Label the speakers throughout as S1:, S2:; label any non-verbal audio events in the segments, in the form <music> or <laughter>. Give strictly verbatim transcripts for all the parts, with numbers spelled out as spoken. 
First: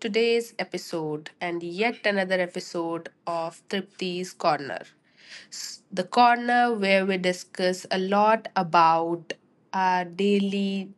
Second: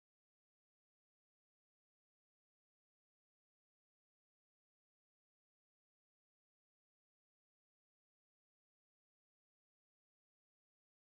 S1: today's episode and yet another episode of Tripti's Corner. S- The corner where we discuss a lot about our daily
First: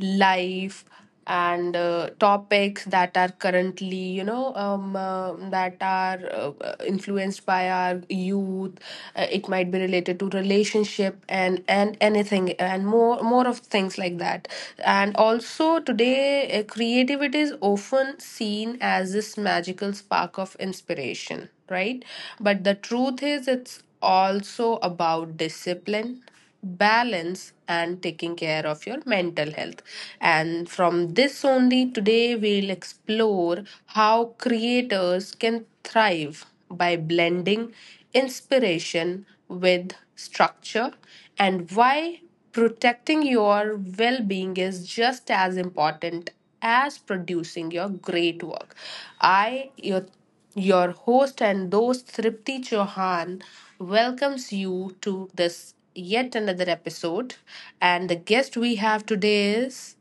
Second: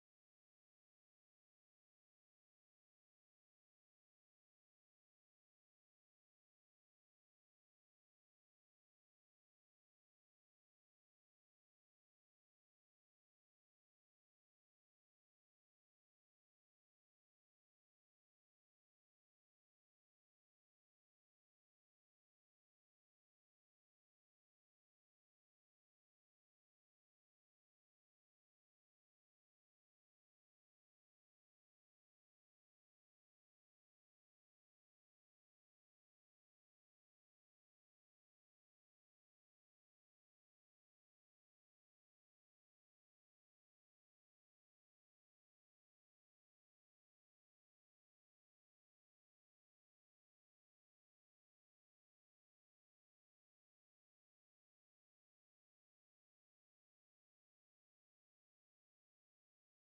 S1: life, and uh, topics that are currently you know um, uh, that are uh, uh, influenced by our youth. Uh, it might be related to relationship and and anything, and more more of things like that. And also today, uh, creativity is often seen as this magical spark of inspiration, right? But the truth is it's also about discipline, balance and taking care of your mental health. And from this only, today we'll explore how creators can thrive by blending inspiration with structure, and why protecting your well being is just as important as producing your great work. I, your your host and host Tripti Chauhan welcomes you to this yet another episode. And the guest we have today is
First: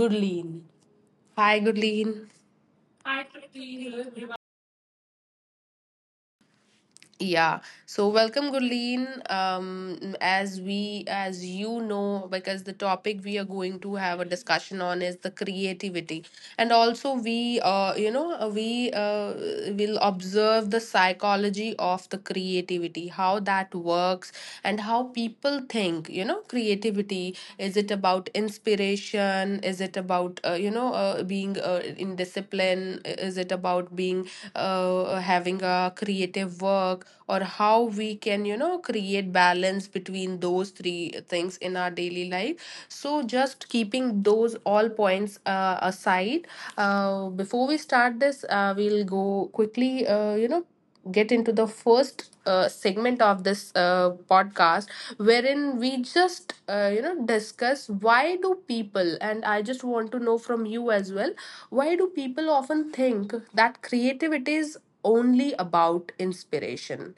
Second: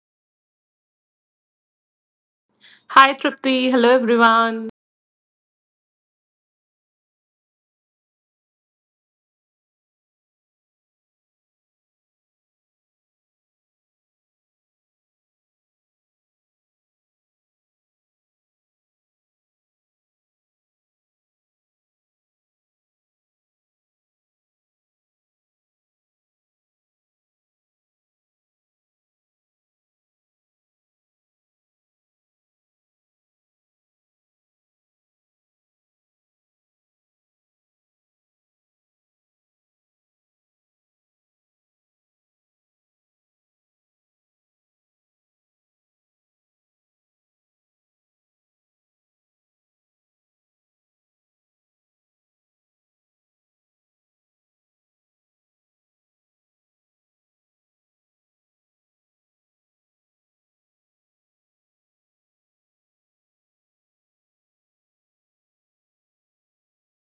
S1: Gurleen. Hi, Gurleen.
S2: Hi Tripti, hello everyone.
S1: Yeah. So welcome, Gurleen. Um, as we, as you know, because the topic we are going to have a discussion on is the creativity, and also we, uh, you know, uh, we uh, will observe the psychology of the creativity, how that works, and how people think. You know, creativity, is it about inspiration? Is it about uh, you know uh, being uh, in discipline? Is it about being uh, having a creative work? Or how we can, you know, create balance between those three things in our daily life? So just keeping those all points uh, aside, uh, before we start this, uh, we'll go quickly, uh, you know get into the first uh, segment of this uh, podcast, wherein we just, uh, you know discuss why do people, and I just want to know from you as well, why do people often think that creativity is only about inspiration.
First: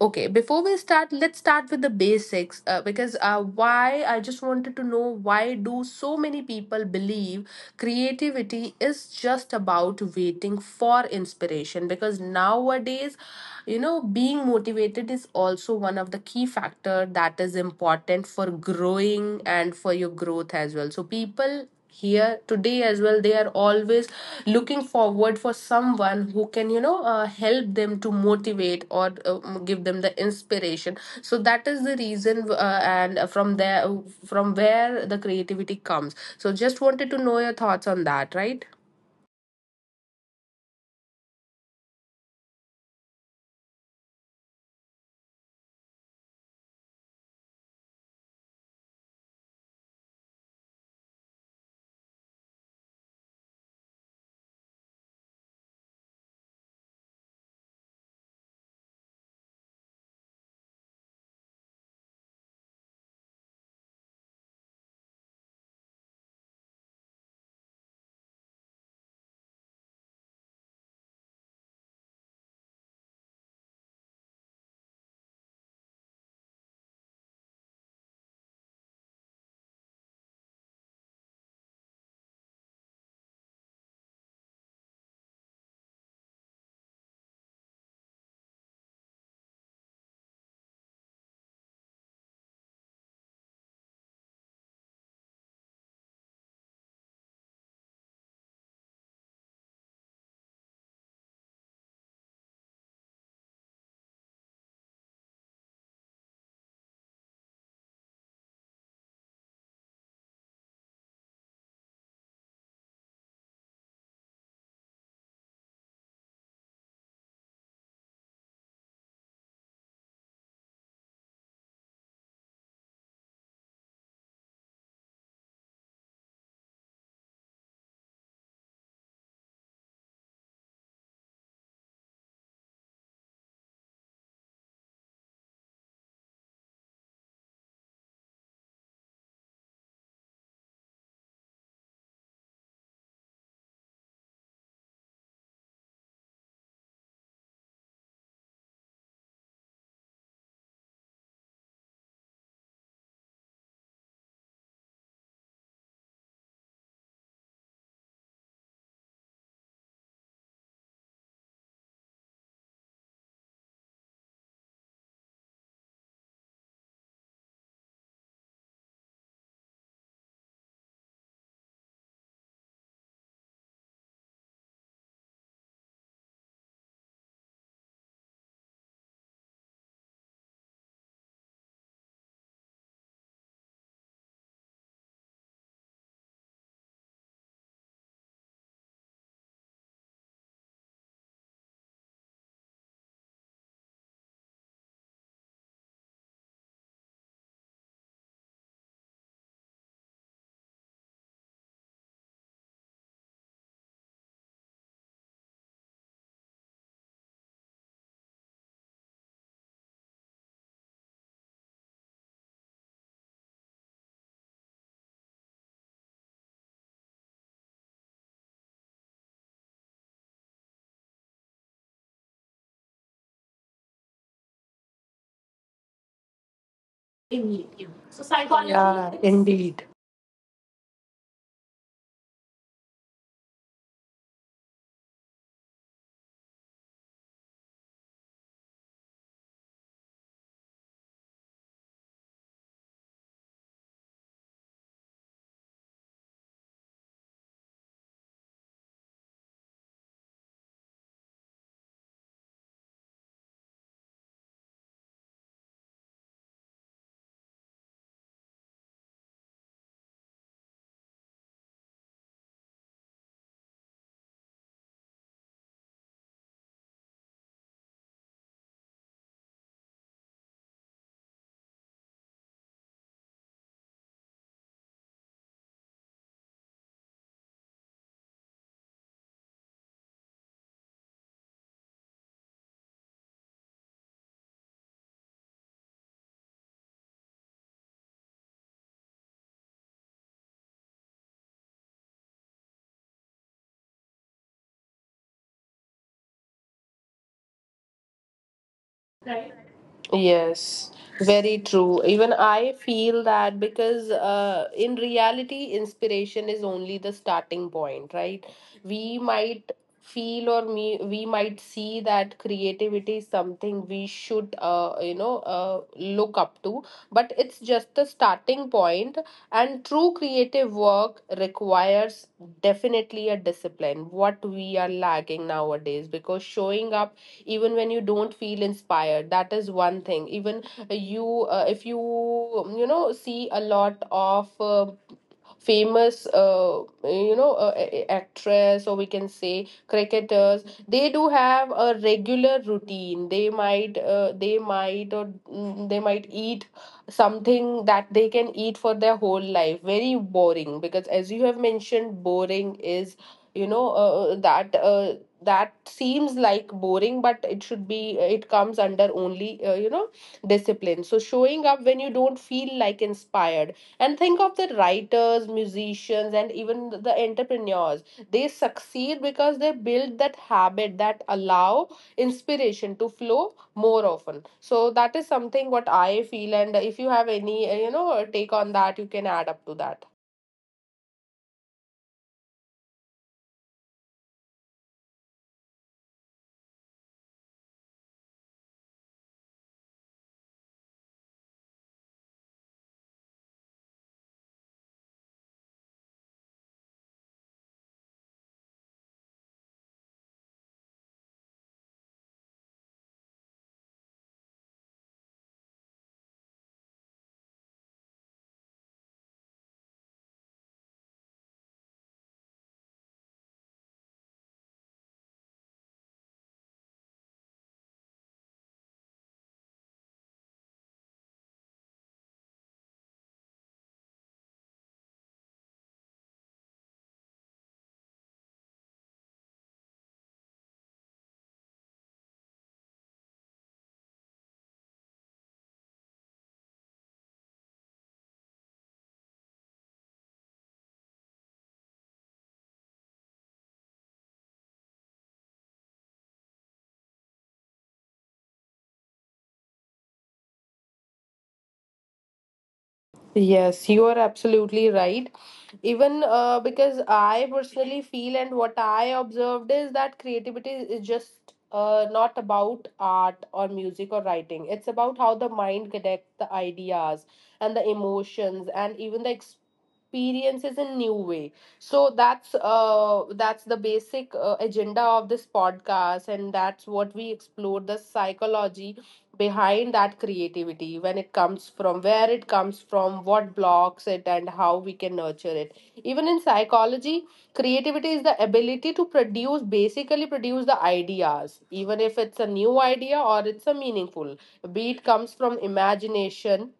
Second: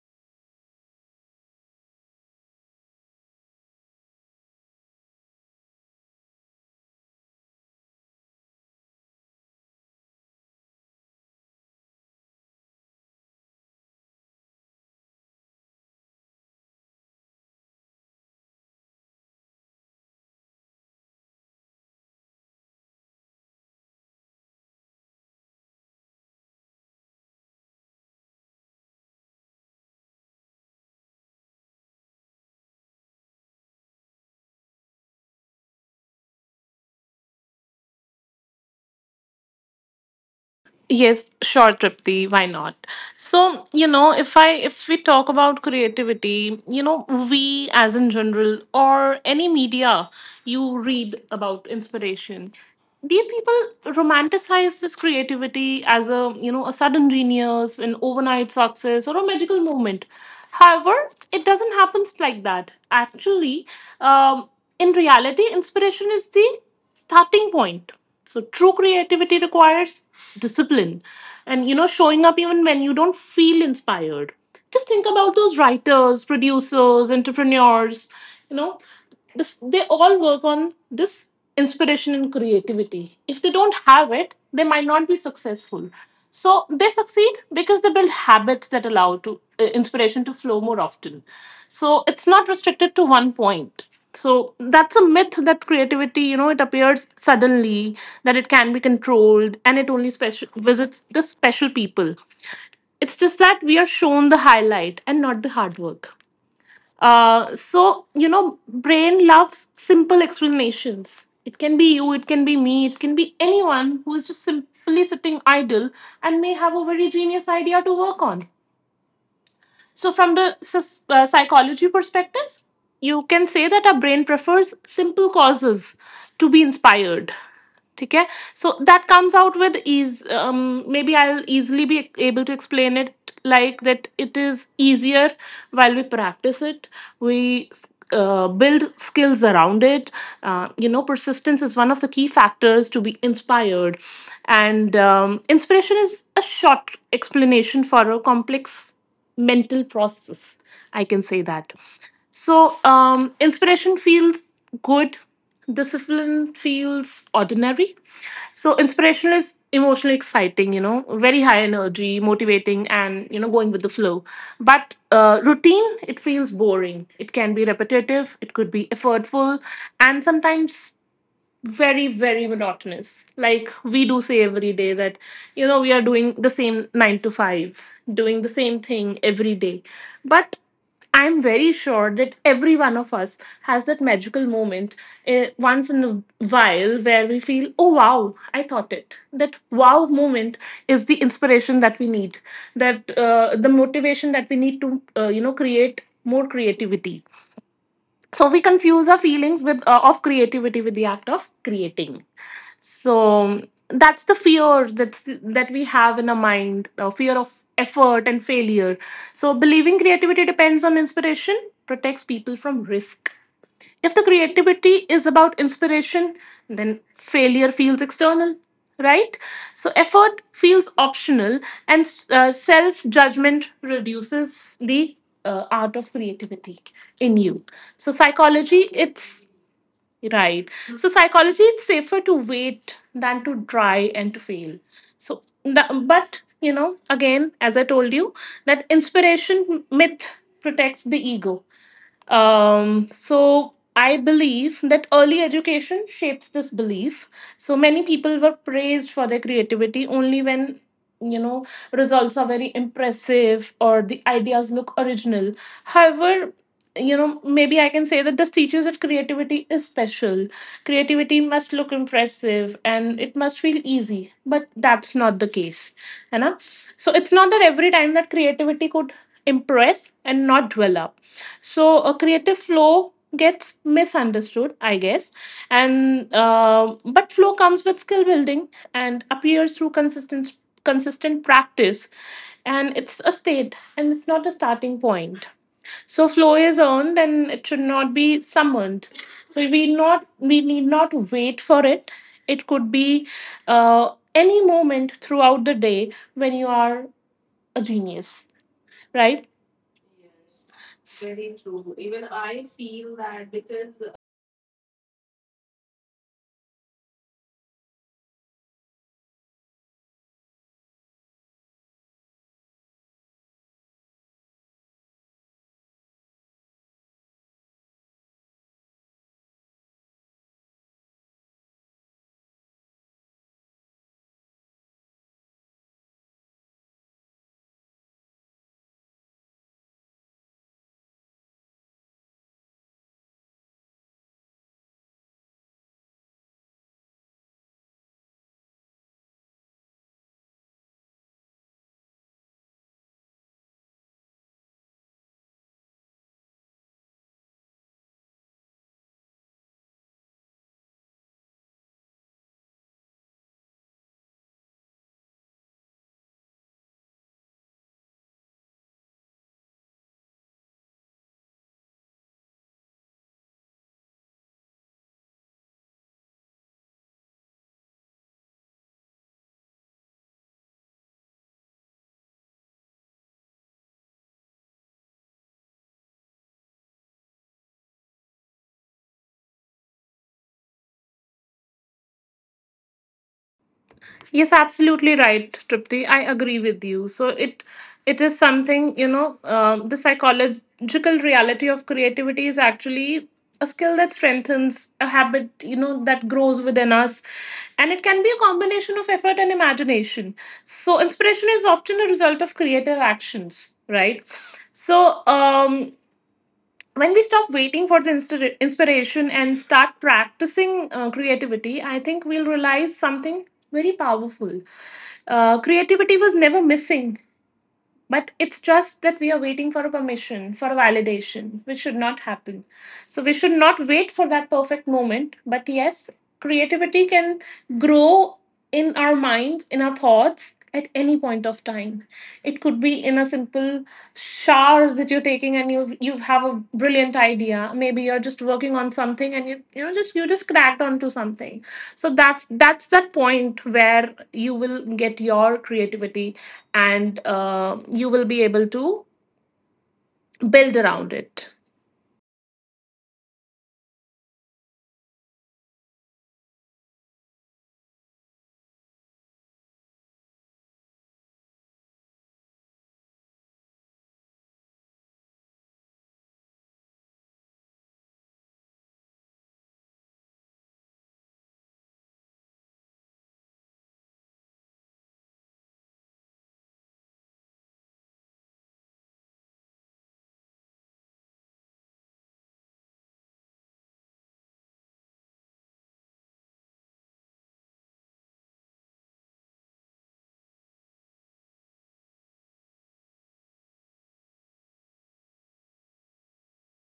S1: Okay, before we start, let's start with the basics. Uh, because uh, why, I just wanted to know, why do so many people believe creativity is just about waiting for inspiration? Because nowadays, you know, being motivated is also one of the key factor that is important for growing and for your growth as well. So people here today as well, they are always looking forward for someone who can, you know, uh, help them to motivate or uh, give them the inspiration. So that is the reason, uh, and from there, from where the creativity comes. So just wanted to know your thoughts on that, right?
S2: Yes, sure Tripti, why not? So, you know, if I if we talk about creativity, you know, we as in general or any media you read about inspiration, these people romanticize this creativity as a, you know, a sudden genius, an overnight success or a magical moment. However, it doesn't happen like that. Actually, um, in reality, inspiration is the starting point. So true creativity requires discipline and you know showing up even when you don't feel inspired. Just think about those writers, producers, entrepreneurs, you know, this, they all work on this inspiration and creativity. If they don't have it, they might not be successful. So they succeed because they build habits that allow to uh, inspiration to flow more often. So it's not restricted to one point. So that's a myth that creativity, you know, it appears suddenly, that it can be controlled, and it only special visits the special people. It's just that we are shown the highlight and not the hard work. Uh, so you know, brain loves simple explanations. It can be you, it can be me, it can be anyone who is just simply sitting idle and may have a very genius idea to work on. So, from the uh, psychology perspective, you can say that our brain prefers simple causes to be inspired. ठीक है, so that comes out with ease. Um, maybe I'll easily be able to explain it like that. It is easier while we practice it. We uh, build skills around it. Uh, you know persistence is one of the key factors to be inspired, and um, inspiration is a short explanation for a complex mental process, I can say that. So, um inspiration feels good, discipline feels ordinary. So inspiration is emotionally exciting, you know very high energy, motivating and you know going with the flow. But uh, routine, it feels boring, it can be repetitive, it could be effortful, and sometimes very very monotonous, like we do say every day that you know we are doing the same nine to five, doing the same thing every day. But I'm very sure that every one of us has that magical moment, uh, once in a while, where we feel, oh wow, I thought it. That wow moment is the inspiration that we need, that uh, the motivation that we need to uh, you know create more creativity. So we confuse our feelings with uh, of creativity with the act of creating. So that's the fear, that's that we have in our mind, uh, fear of effort and failure. So believing creativity depends on inspiration protects people from risk. If the creativity is about inspiration, then failure feels external, right? So effort feels optional, and uh, self judgment reduces the uh, art of creativity in you. So psychology, it's right. So psychology, it's safer to wait than to try and to fail. So, the- but you know, again, as I told you, that inspiration myth protects the ego. Um, so I believe that early education shapes this belief. So many people were praised for their creativity only when you know results are very impressive or the ideas look original. However, you know, maybe I can say that this teaches that creativity is special. Creativity must look impressive and it must feel easy, but that's not the case. You know? So it's not that every time that creativity could impress and not dwell up. So a creative flow gets misunderstood, I guess, and uh, but flow comes with skill building and appears through consistent consistent practice. And it's a state, and it's not a starting point. So flow is earned and it should not be summoned. So we not we need not wait for it. It could be uh, any moment throughout the day when you are a genius, right?
S1: Yes, very true. Even I feel that because uh, in reality, inspiration is only the starting point, right? We might feel or me we might see that creativity is something we should, uh, you know uh, look up to, but it's just the starting point point. And true creative work requires definitely a discipline, what we are lacking nowadays, because showing up even when you don't feel inspired, that is one thing. Even uh, you uh, if you, you know, see a lot of uh, famous uh, you know uh, a- a- actress, or we can say cricketers, they do have a regular routine. They might uh, they might or mm, they might eat something that they can eat for their whole life, very boring. Because as you have mentioned, boring is, you know uh, uh, that uh, that seems like boring, but it should be, uh, it comes under only, uh, you know, discipline. So showing up when you don't feel like inspired, and think of the writers, musicians, and even the entrepreneurs. They succeed because they build that habit that allow inspiration to flow more often. So that is something what I feel. And if you have any, uh, you know, take on that, you can add up to that.
S2: Yes, absolutely right, Tripti. I agree with you. So it it is something you know. Um, the psychological reality of creativity is actually a skill that strengthens a habit. You know, that grows within us, and it can be a combination of effort and imagination. So inspiration is often a result of creative actions, right? So, um, when we stop waiting for the insta- inspiration and start practicing uh, creativity, I think we'll realize something very powerful. Uh, creativity was never missing, but it's just that we are waiting for a permission, for a validation, which should not happen. So we should not wait for that perfect moment. But yes, creativity can grow in our minds, in our thoughts at any point of time. It could be in a simple multiple showers that you're taking, and you you have a brilliant idea. Maybe you're just working on something, and you you know just you just cracked onto something. So that's that's that point where you will get your creativity, and uh, you will be able to build around it.
S1: Yes, you are absolutely right. Even uh, because I personally feel, and what I observed is that creativity is just, uh, not about art or music or writing. It's about how the mind connects the ideas and the emotions and even the experiences in new way. So that's uh, that's the basic uh, agenda of this podcast, and that's what we explore, the psychology behind that creativity, when it comes, from where it comes, from what blocks it, and how we can nurture it. Even in psychology, creativity is the ability to produce, basically produce the ideas, even if it's a new idea or it's a meaningful, be it comes from imagination.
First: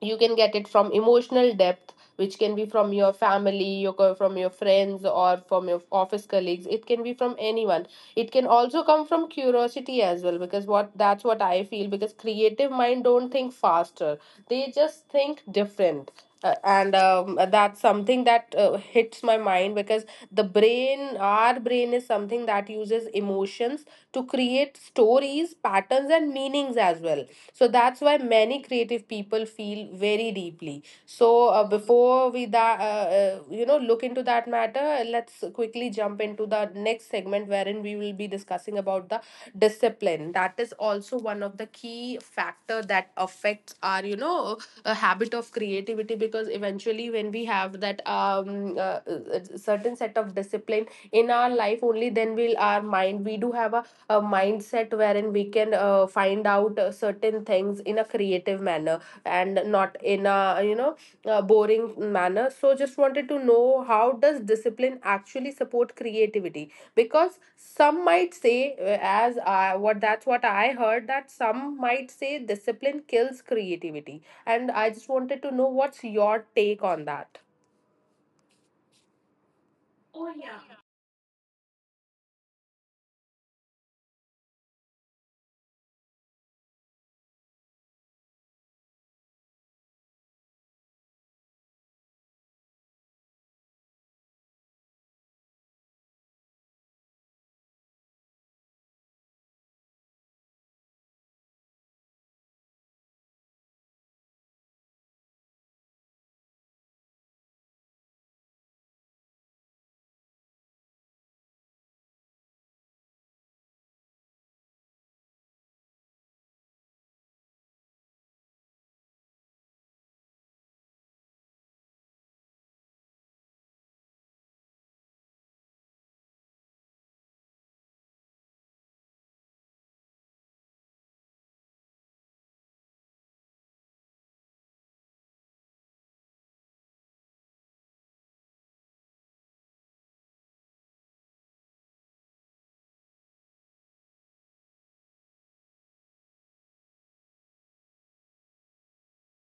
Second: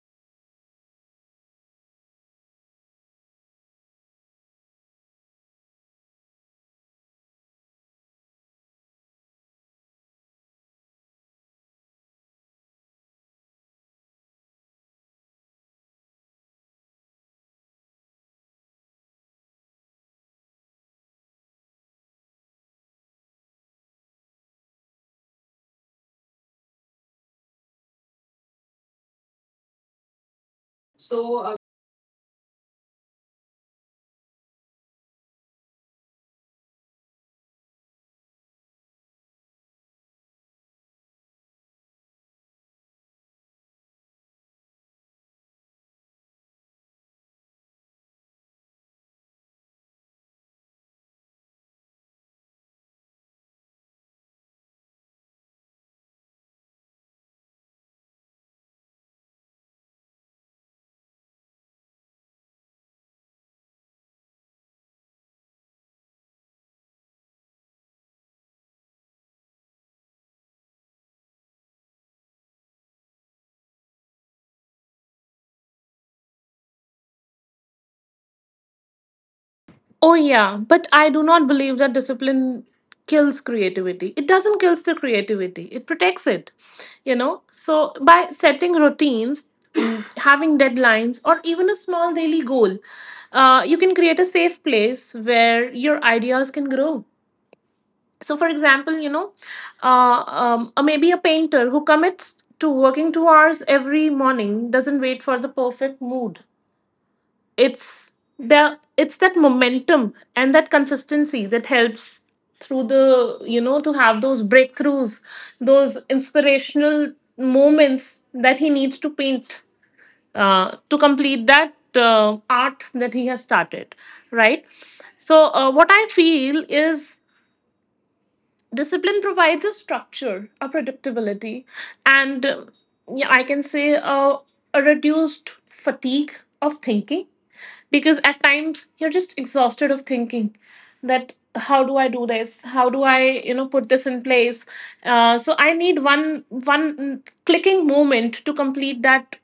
S1: You can get it from emotional depth, which can be from your family, your co- from your friends or from your office colleagues. It can be from anyone. It can also come from curiosity as well, because what, that's what I feel, because creative mind don't think faster, they just think different. Uh, and um, That's something that uh, hits my mind, because the brain our brain is something that uses emotions to create stories, patterns and meanings as well. So that's why many creative people feel very deeply. So uh, before we that uh, uh, you know look into that matter, let's quickly jump into the next segment, wherein we will be discussing about the discipline, that is also one of the key factor that affects our, you know, a habit of creativity. Because eventually, when we have that um uh, uh, certain set of discipline in our life, only then will our mind, we do have a a mindset, wherein we can uh, find out uh, certain things in a creative manner, and not in a, you know, uh, boring manner. So just wanted to know, how does discipline actually support creativity? Because some might say, uh, as I, what that's what I heard, that some might say discipline kills creativity, and I just wanted to know what's your take on that.
S2: Oh, yeah, but I do not believe that discipline kills creativity. It doesn't kills the creativity, it protects it, you know. So, by setting routines, <clears throat> having deadlines, or even a small daily goal, uh, you can create a safe place where your ideas can grow. So, for example, you know, uh, um, uh, maybe a painter who commits to working two hours every morning doesn't wait for the perfect mood. It's that it's that momentum and that consistency that helps through the you know to have those breakthroughs, those inspirational moments that he needs to paint, uh, to complete that uh, art that he has started, right? So uh, what I feel is, discipline provides a structure, a predictability, and um, yeah, I can say uh, a reduced fatigue of thinking, because at times you're just exhausted of thinking that how do I do this, how do I you know put this in place. Uh, so I need one one clicking moment to complete that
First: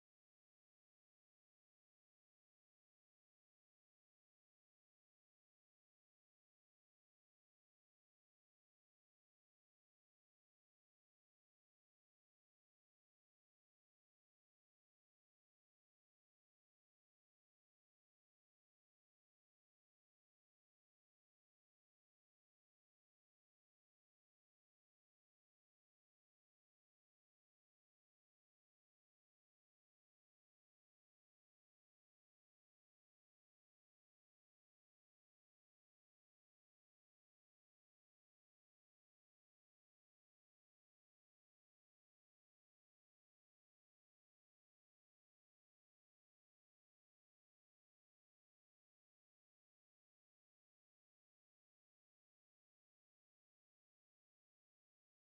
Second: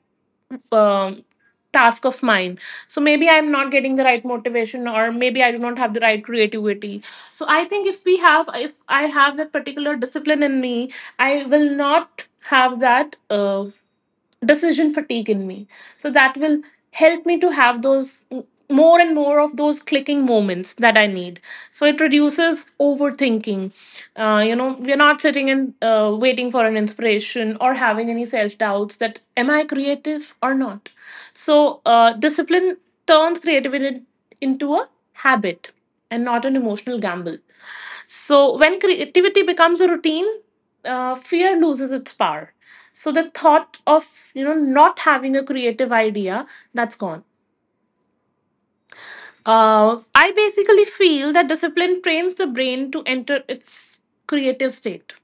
S2: um, task of mine. So maybe I'm not getting the right motivation, or maybe I do not have the right creativity. So I think if we have if i have that particular discipline in me, I will not have that uh, decision fatigue in me. So that will help me to have those more and more of those clicking moments that I need. So it reduces overthinking. Uh, you know we're not sitting and uh, waiting for an inspiration or having any self doubts that am I creative or not. So uh, discipline turns creativity into a habit and not an emotional gamble. So when creativity becomes a routine, uh, fear loses its power. So the thought of you know not having a creative idea, that's gone. uh, I basically feel that discipline trains the brain to enter its creative state.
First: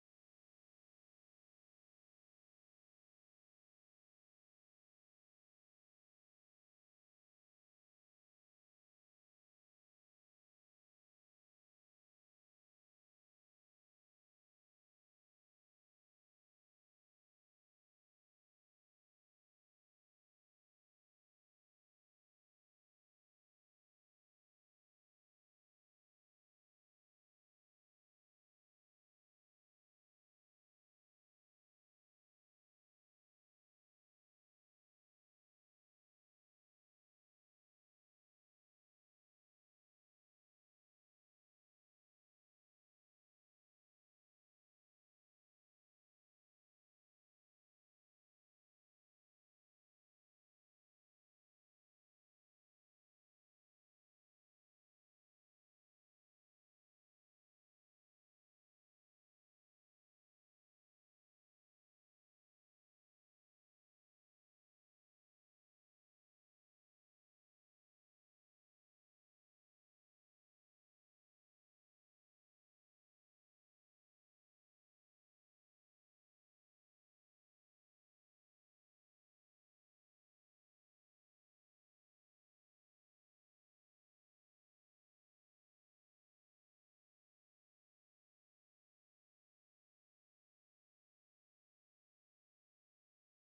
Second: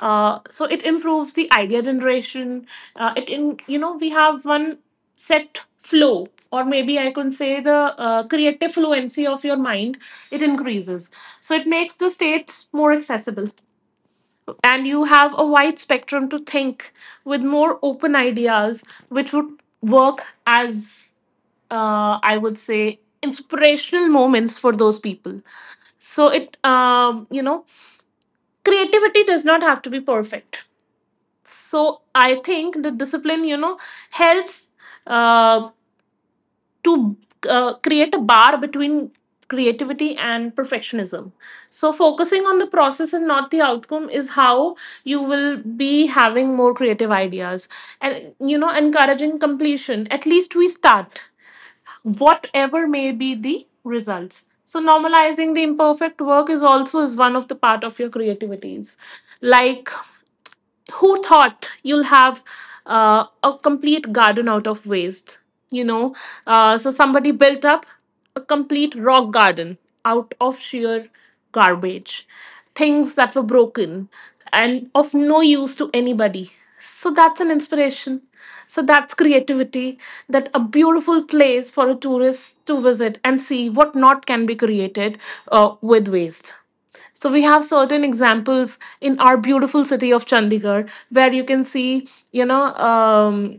S2: uh, So it improves the idea generation. Uh, it in you know We have one set flow, or maybe I can say the uh, creative fluency of your mind, it increases. So it makes the states more accessible, and you have a wide spectrum to think with more open ideas, which would work as, uh, I would say, inspirational moments for those people. So it, um, you know, creativity does not have to be perfect. So I think the discipline, you know, helps. Uh, to uh, create a bar between creativity and perfectionism, so focusing on the process and not the outcome is how you will be having more creative ideas. And you know encouraging completion, at least we start, whatever may be the results. So normalizing the imperfect work is also is one of the part of your creativities. Like, who thought you'll have uh, a complete garden out of waste you know uh, so somebody built up a complete rock garden out of sheer garbage, things that were broken and of no use to anybody. So that's an inspiration. So that's creativity, that a beautiful place for a tourist to visit and see what not can be created uh, with waste. So we have certain examples in our beautiful city of Chandigarh where you can see, you know, um,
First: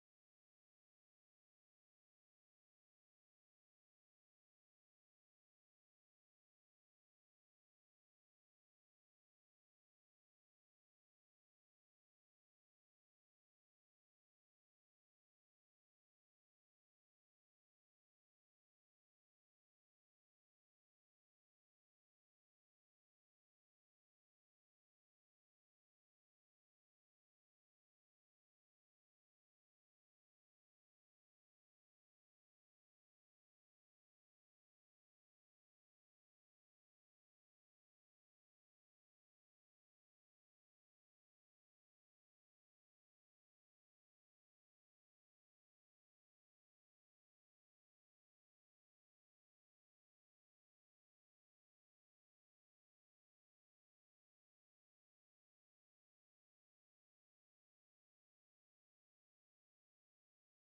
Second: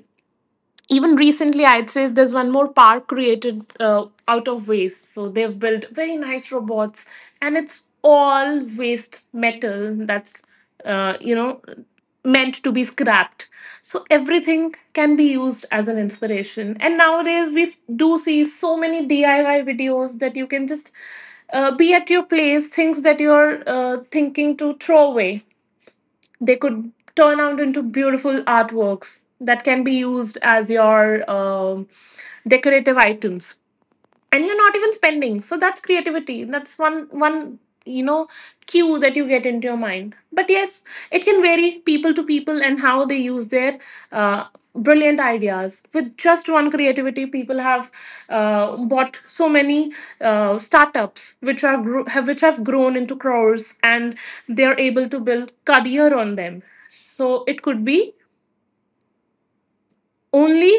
S2: even recently, I'd say, there's one more park created uh, out of waste. So they've built very nice robots, and it's all waste metal that's uh, you know meant to be scrapped. So everything can be used as an inspiration. And nowadays, we s- do see so many D I Y videos, that you can just uh, be at your place, things that you're uh, thinking to throw away, they could turn out into beautiful artworks that can be used as your um decorative items. And you're not even spending. So that's creativity. That's one one you know cue that you get into your mind. But yes, it can vary people to people and how they use their uh, brilliant ideas. With just one creativity, people have uh, bought so many uh, startups which are gro- have which have grown into crores, and they're able to build career on them. So It could be only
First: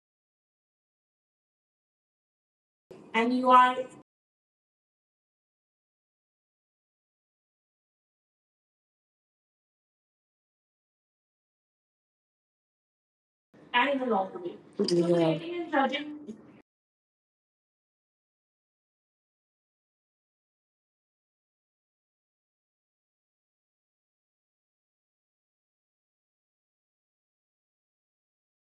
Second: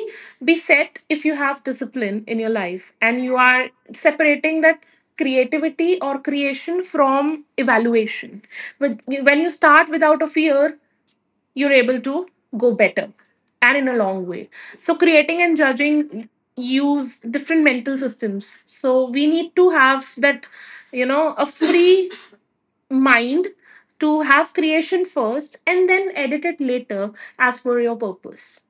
S2: be set if you have discipline in your life and you are separating that creativity or creation from evaluation. But When you start without a fear, you're able to go better and in a long way. So, creating and judging use different mental systems. So, we need to have that, you know, a free mind to have creation first and then edit it later as per your purpose.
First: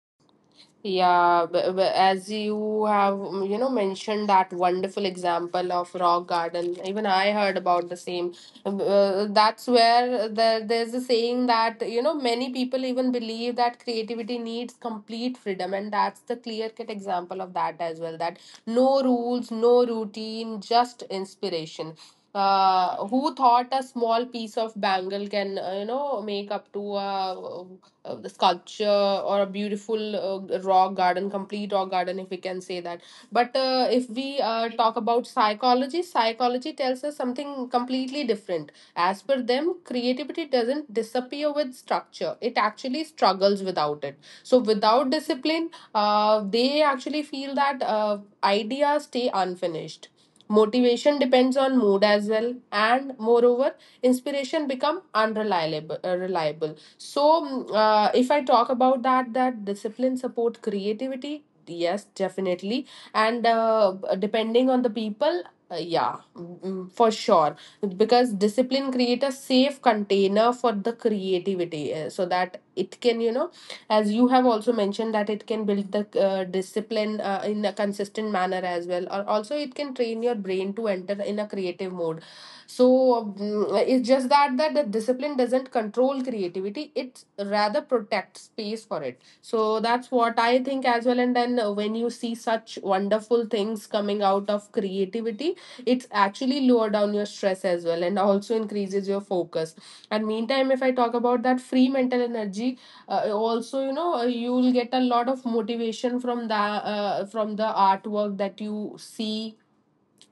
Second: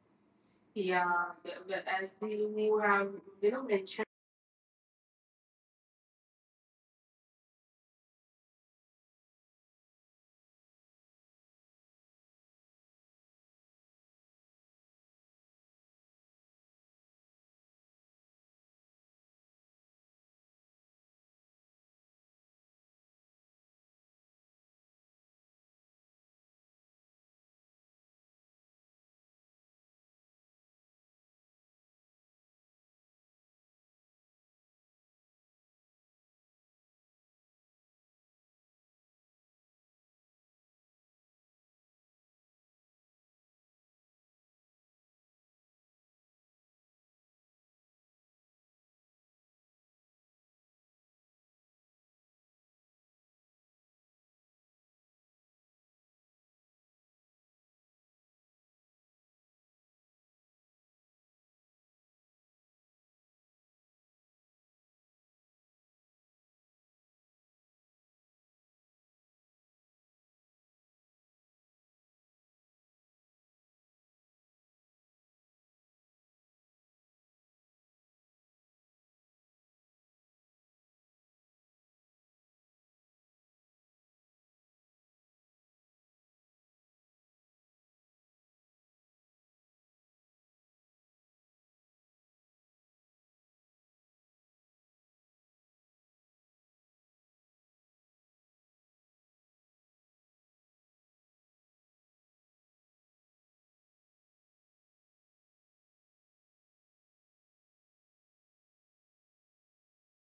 S1: Yeah, but, but as you have, mm, you know, mentioned that wonderful example of rock garden, even I heard about the same. Um, Uh, that's where there, there's a saying that, you know, many people even believe that creativity needs complete freedom, and that's the clear-cut example of that as well, that no rules, no routine, just inspiration. Uh, who thought a small piece of bangle can, uh, you know, make up to a uh, the sculpture, or a beautiful uh, raw garden, complete raw garden, if we can say that. But uh, if we uh, talk about psychology, psychology tells us something completely different. As per them, creativity doesn't disappear with structure, it actually struggles without it. So without discipline, uh, they actually feel that uh, ideas stay unfinished, motivation depends on mood as well, and moreover inspiration become unreliable uh, reliable. So mm, uh, if I talk about that, that discipline support creativity, yes, definitely. And uh, depending on the people, uh, yeah mm, mm, for sure. Because discipline create a safe container for the creativity, uh, so that it can, you know, as you have also mentioned, that it can build the uh, discipline uh, in a consistent manner as well. Or also it can train your brain to enter in a creative mode. So mm, it's just that that the discipline doesn't control creativity, it rather protects space for it. So that's what I think as well. And then uh, when you see such wonderful things coming out of creativity, it's actually lower down your stress as well, and also increases your focus. And meantime, if I talk about that free mental energy, uh, also, you know, uh, you'll get a lot of motivation from the uh, from the artwork that you see,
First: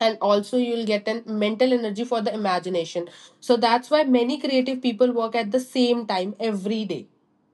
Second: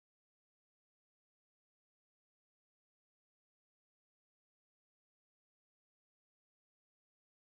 S1: and also you'll get an mental energy for the imagination. So that's why many creative people work at the same time every day.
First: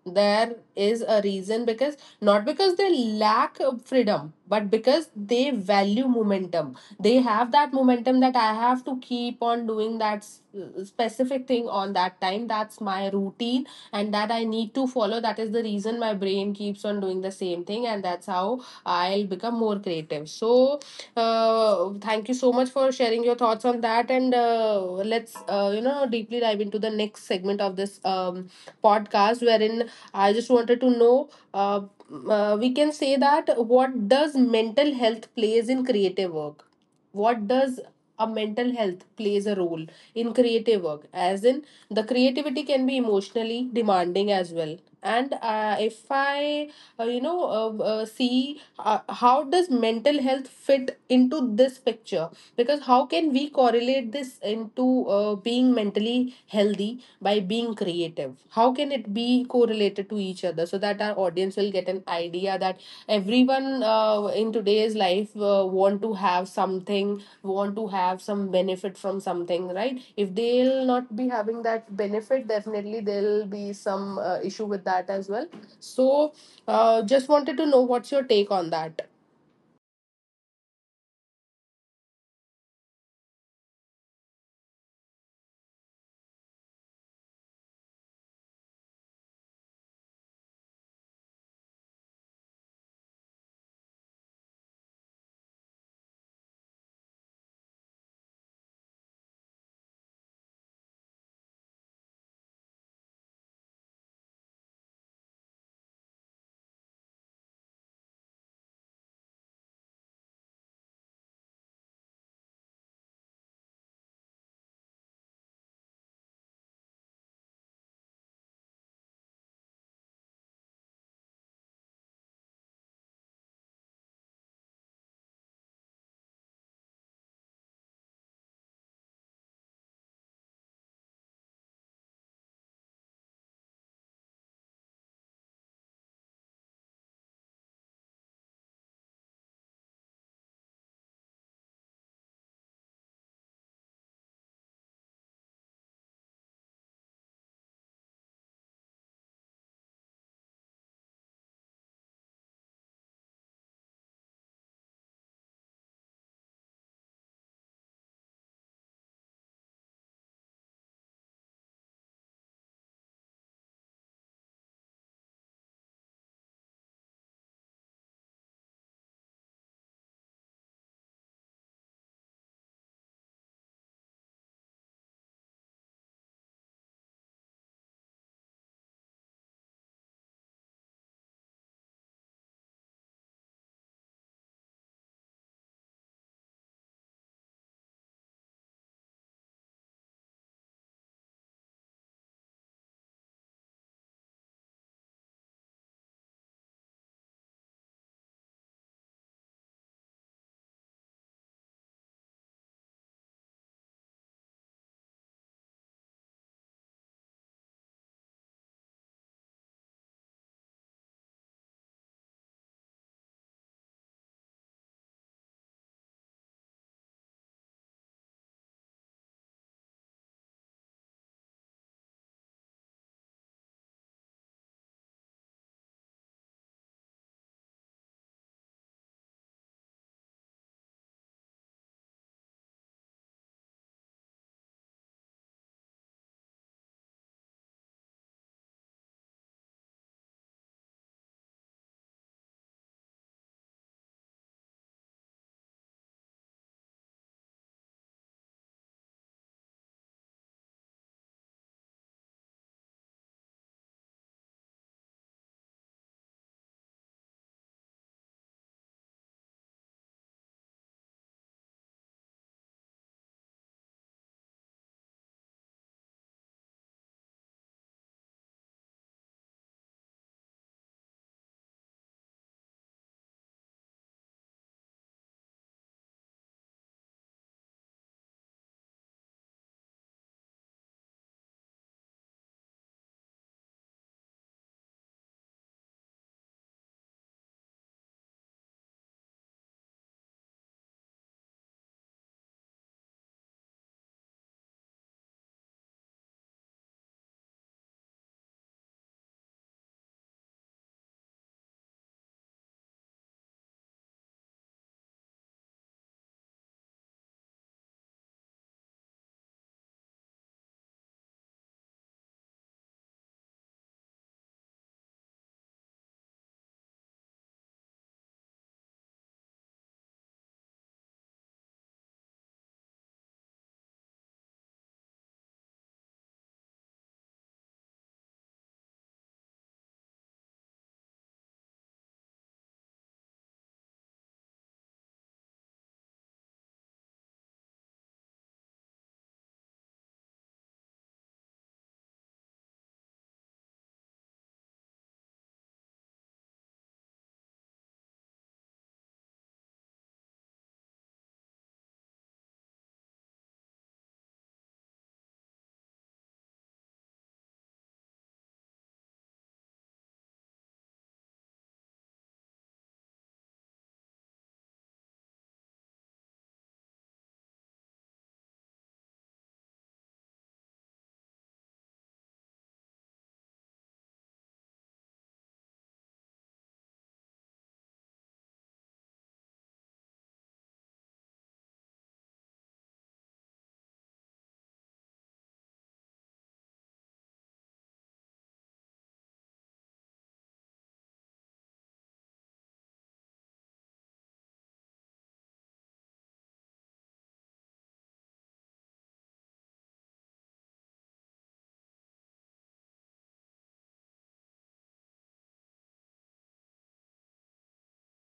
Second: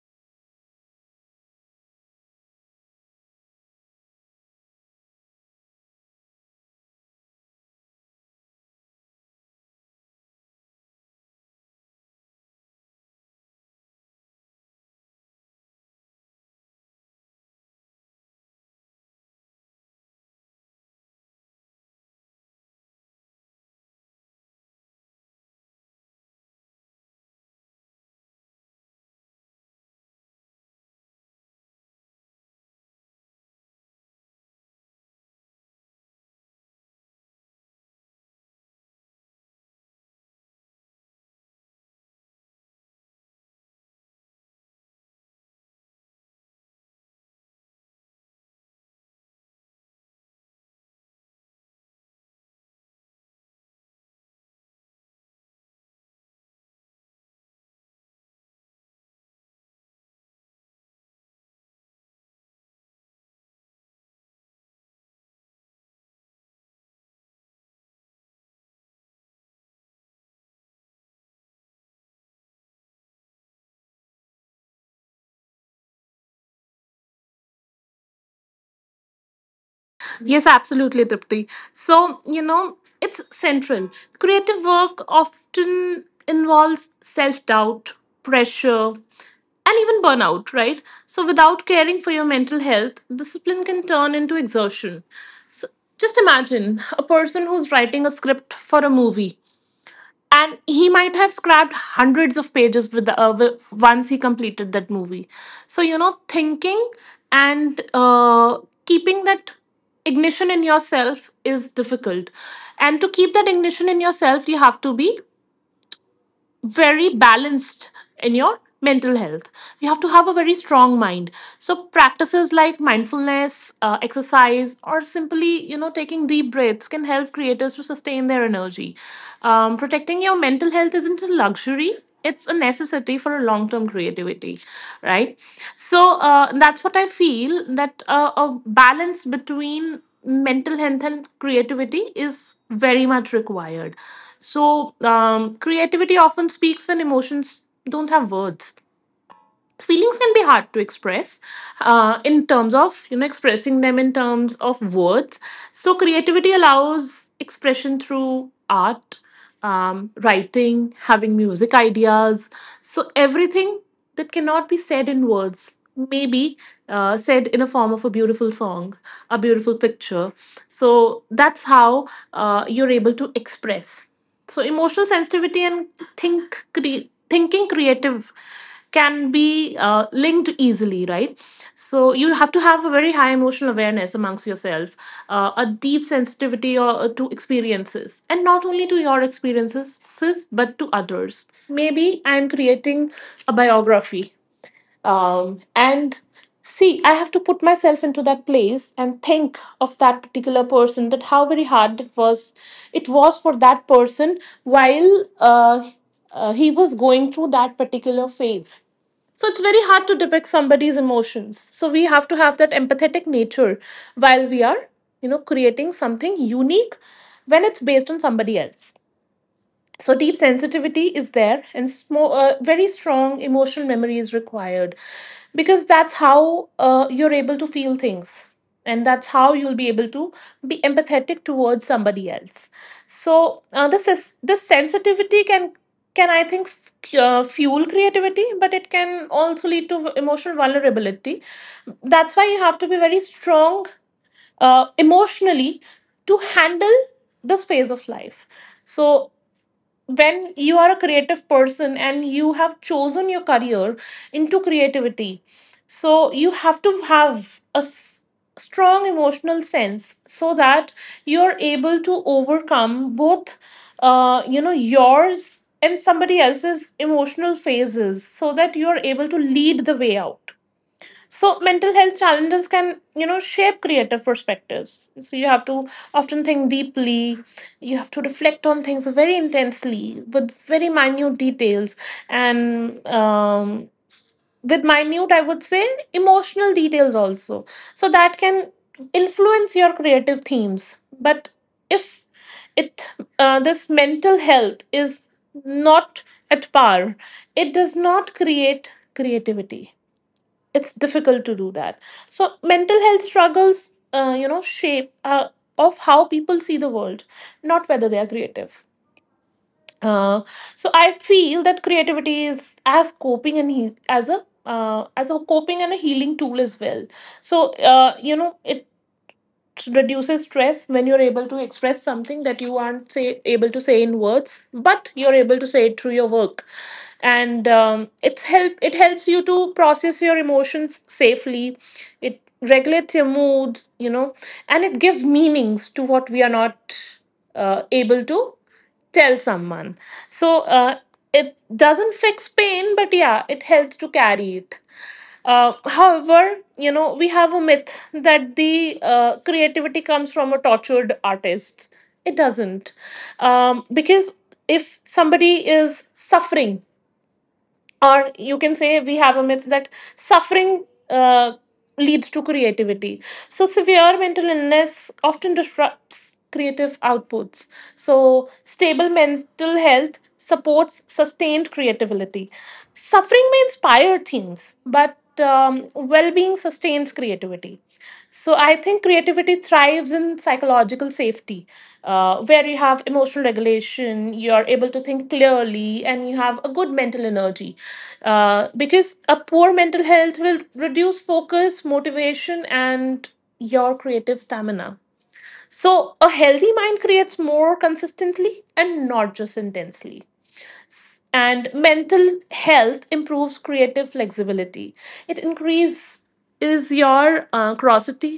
S1: There is a reason, because not because they lack of freedom, but because they value momentum. They have that momentum, that I have to keep on doing that s- specific thing on that time, that's my routine, and that I need to follow. That is the reason my brain keeps on doing the same thing, and that's how I'll become more creative. So uh, thank you so much for sharing your thoughts on that. And uh, let's, uh, you know, deeply dive into the next segment of this um, podcast, wherein I just wanted to know, uh, uh, we can say that, what does mental health plays in creative work? What does a mental health plays a role in creative work? As in, the creativity can be emotionally demanding as well. And uh, if I, uh, you know, uh, uh, see uh, how does mental health fit into this picture? Because how can we correlate this into uh, being mentally healthy by being creative, how can it be correlated to each other so that our audience will get an idea that everyone, uh, in today's life, uh, want to have something, want to have some benefit from something, right? If they'll not be having that benefit, definitely there'll be some uh, issue with that as well. So uh, just wanted to know what's your take on that.
S2: Yes, absolutely, Tripti. So, you know, it's central. Creative work often involves self doubt, pressure, and even burnout, right? So, without caring for your mental health, discipline can turn into exertion. Just imagine a person who's writing a script for a movie, and he might have scrapped hundreds of pages with the uh, wi- once he completed that movie. So you know, thinking and uh, keeping that ignition in yourself is difficult, and to keep that ignition in yourself you have to be very balanced in your mental health. You have to have a very strong mind. So practices like mindfulness, uh, exercise, or simply you know taking deep breaths can help creators to sustain their energy. Um, protecting your mental health isn't a luxury. It's a necessity for a long-term creativity, right? So uh, that's what I feel, that uh, a balance between mental health and creativity is very much required. So, um, creativity often speaks when emotions don't have words. Feelings can be hard to express, uh, in terms of you know expressing them in terms of words. So creativity allows expression through art, um, writing, having music ideas. So everything that cannot be said in words may be uh, said in a form of a beautiful song, a beautiful picture. So that's how uh, you're able to express. So emotional sensitivity and think cre- thinking creative can be uh, linked easily, right? So you have to have a very high emotional awareness amongst yourself, uh, a deep sensitivity or, uh, to experiences, and not only to your experiences sis, but to others. Maybe I'm creating a biography, um, and see, I have to put myself into that place and think of that particular person, that how very hard it was, it was for that person while uh, uh, he was going through that particular phase. So it's very hard to depict somebody's emotions. So we have to have that empathetic nature while we are, you know, creating something unique when it's based on somebody else. So deep sensitivity is there, and smo- uh, very strong emotional memory is required, because that's how uh, you're able to feel things, and that's how you'll be able to be empathetic towards somebody else. So uh, this is this sensitivity can can i think f- uh, fuel creativity, but it can also lead to emotional vulnerability. That's why you have to be very strong uh, emotionally to handle this phase of life. So when you are a creative person and you have chosen your career into creativity, so you have to have a s- strong emotional sense so that you are able to overcome both uh, you know yours and somebody else's emotional phases, so that you are able to lead the way out. So mental health challenges can you know shape creative perspectives. So you have to often think deeply. You have to reflect on things very intensely with very minute details, and um, with minute I would say emotional details also. So that can influence your creative themes. But if it uh, this mental health is not at par, it does not create creativity. It's difficult to do that. So mental health struggles uh, you know shape uh, of how people see the world, not whether they are creative. uh, so I feel that creativity is as coping and he- as a uh, as a coping and a healing tool as well. So uh, you know it reduces stress when you're able to express something that you aren't say, able to say in words, but you're able to say it through your work. And um, it's help it helps you to process your emotions safely. It regulates your mood you know, and it gives meanings to what we are not uh, able to tell someone. So uh, it doesn't fix pain, but yeah it helps to carry it. Uh, however, you know, we have a myth that the uh, creativity comes from a tortured artist. It doesn't. Um, because if somebody is suffering, or you can say we have a myth that suffering uh, leads to creativity. So, severe mental illness often disrupts creative outputs. So, stable mental health supports sustained creativity. Suffering may inspire themes, but um, well-being sustains creativity. So I think creativity thrives in psychological safety, uh, where you have emotional regulation, you're able to think clearly, and you have a good mental energy. Uh, because a poor mental health will reduce focus, motivation, and your creative stamina. So a healthy mind creates more consistently and not just intensely. And mental health improves creative flexibility. It increases your uh, curiosity,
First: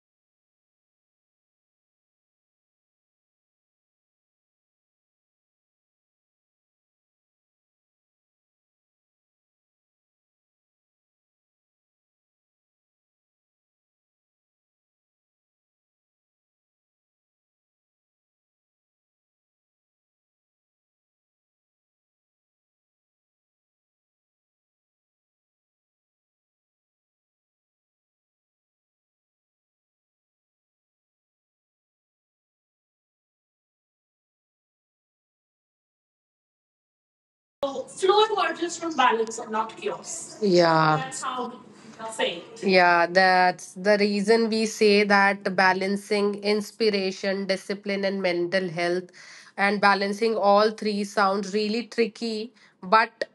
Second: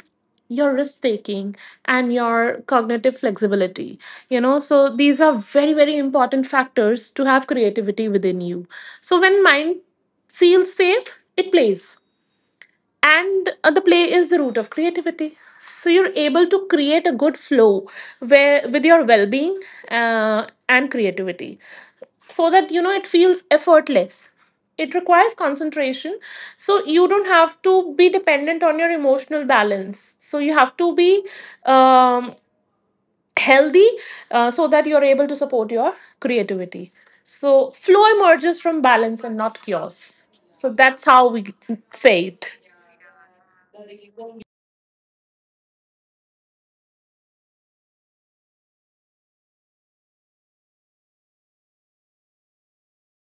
S2: your risk taking, and your cognitive flexibility, you know. So these are very very important factors to have creativity within you. So when mind feels safe, it plays, and uh, the play is the root of creativity. So you're able to create a good flow where with your well-being uh, and creativity, so that you know it feels effortless. It requires concentration. So you don't have to be dependent on your emotional balance. So you have to be um, healthy, uh, so that you're able to support your creativity. So flow emerges from balance and not chaos. So that's
S1: Yeah.
S2: how we say it.
S1: Yeah, that's the reason we say that balancing inspiration, discipline, and mental health, and balancing all three sounds really tricky, but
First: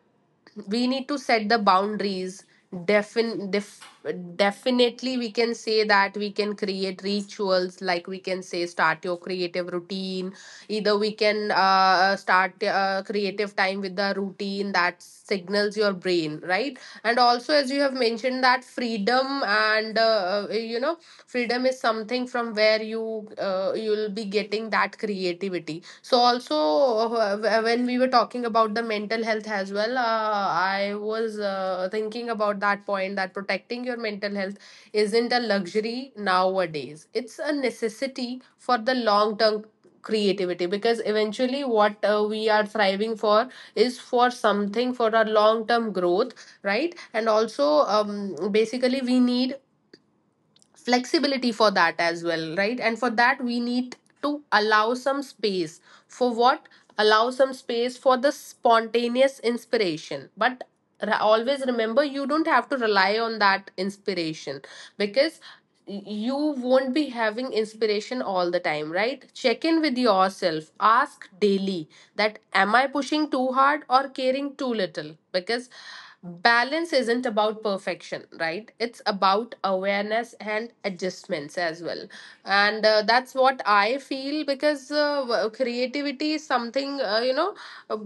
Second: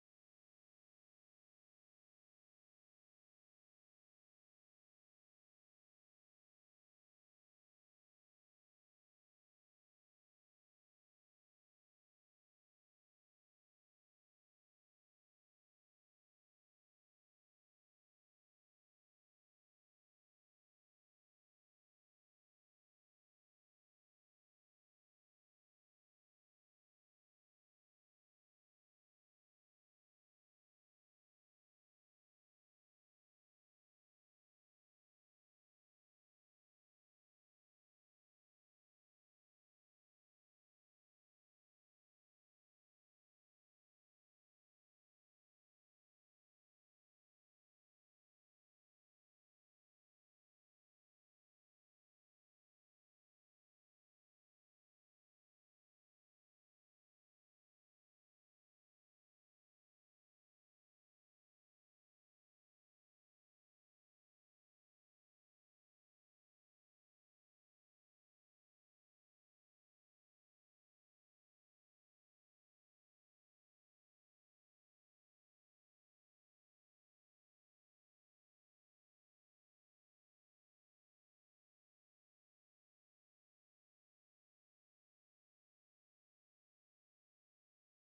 S1: we need to set the boundaries. Defin- def- Definitely, we can say that we can create rituals, like we can say, start your creative routine. Either we can uh, start uh, creative time with the routine that signals your brain, right? And also, as you have mentioned, that freedom and uh, uh, you know, freedom is something from where you uh, you'll be getting that creativity. So also uh, wh- when we were talking about the mental health as well, uh, I was uh, thinking about that point that protecting your mental health isn't a luxury nowadays, it's a necessity for the long term creativity, because eventually what uh, we are thriving for is for something for our long term growth, right? And also, um, basically we need flexibility for that as well, right? And for that, we need to allow some space. For what? Allow some space for the spontaneous inspiration. But always remember, you don't have to rely on that inspiration, because you won't be having inspiration all the time, right? Check in with yourself, ask daily that am I pushing too hard or caring too little, because balance isn't about perfection, right? It's about awareness and adjustments as well. And uh, that's what I feel, because uh, w- creativity is something, uh, you know uh,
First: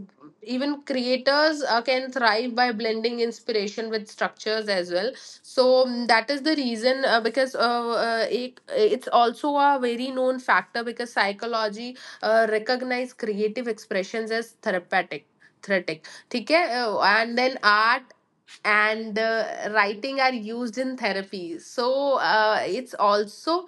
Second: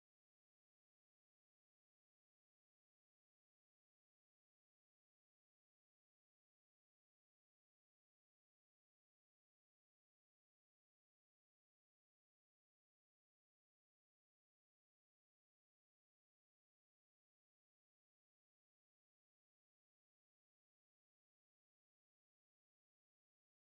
S1: even creators uh, can thrive by blending inspiration with structures as well. So mm, that is the reason, uh, because uh, uh, it, it's also a very known factor because psychology uh, recognize creative expressions as therapeutic. Therapeutic, okay. And then art and uh, writing are used in therapy, so ah, it's also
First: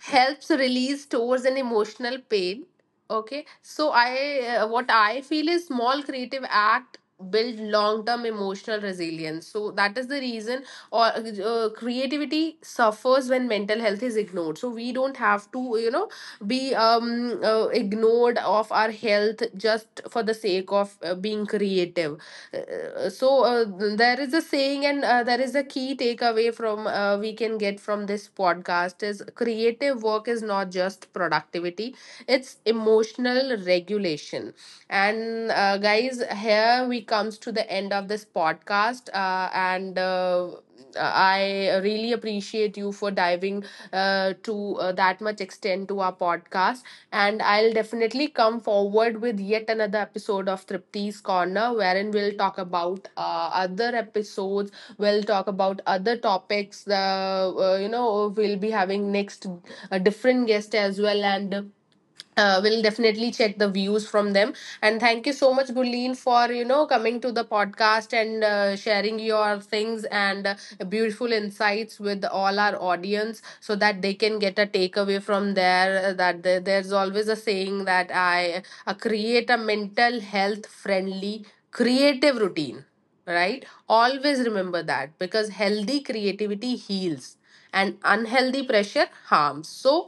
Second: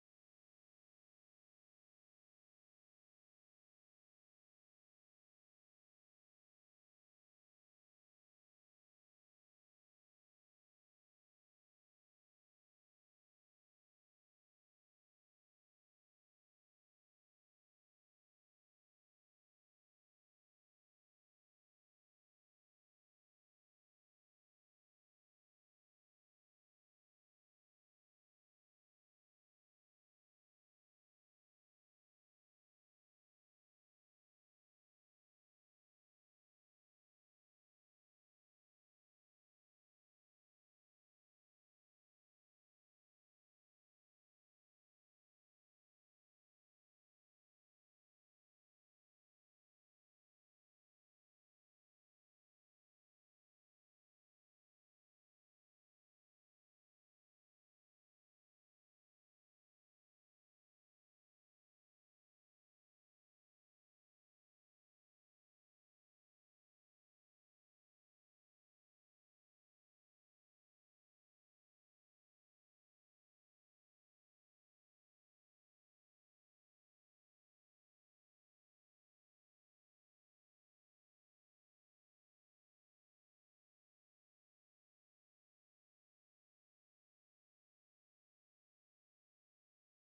S1: helps release towards an emotional pain. Okay, so I, uh, what I feel is small creative act build long term emotional resilience. So that is the reason, or uh, creativity suffers when mental health is ignored. So we don't have to, you know, be um uh, ignored of our health just for the sake of uh, being creative. Uh, so uh, there is a saying, and uh, there is a key takeaway from uh, we can get from this podcast is creative work is not just productivity, it's is emotional regulation. And uh, guys, here we comes to the end of this podcast, uh, and uh, I really appreciate you for diving uh, to uh, that much extent to our podcast. And I'll definitely come forward with yet another episode of Tripti's corner, wherein we'll talk about uh, other episodes, we'll talk about other topics. Uh, uh, you know, we'll be having next a different guest as well, and uh, we'll definitely check the views from them. And thank you so much, Guleen, for, you know, coming to the podcast and uh, sharing your things and uh, beautiful insights with all our audience, so that they can get a takeaway from there. Uh, that there- there's always a saying that i, uh, create a mental health friendly creative routine, right? Always remember that, because healthy creativity heals and unhealthy pressure harms. So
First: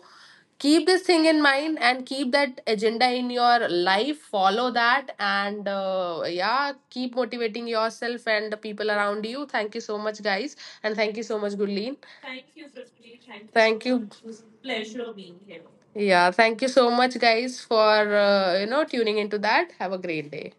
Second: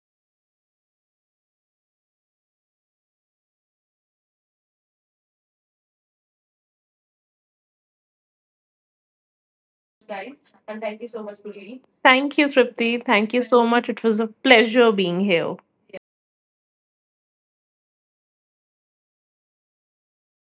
S1: keep this thing in mind and keep that agenda in your life, follow that. And uh, yeah, keep motivating yourself and the people around you. Thank you so much, guys, and thank you so much, Gurleen.
S2: Thank
S1: Thank
S2: you,
S1: you,
S2: Tripti.
S1: Prithvi.
S2: Thank you so
S1: Thank
S2: much.
S1: you. Thank you so
S2: It
S1: much.
S2: was
S1: It
S2: a
S1: was a
S2: pleasure
S1: pleasure
S2: being
S1: being
S2: here.
S1: here. Yeah, thank you so much, guys, for uh, you know, tuning into that. Have a great day.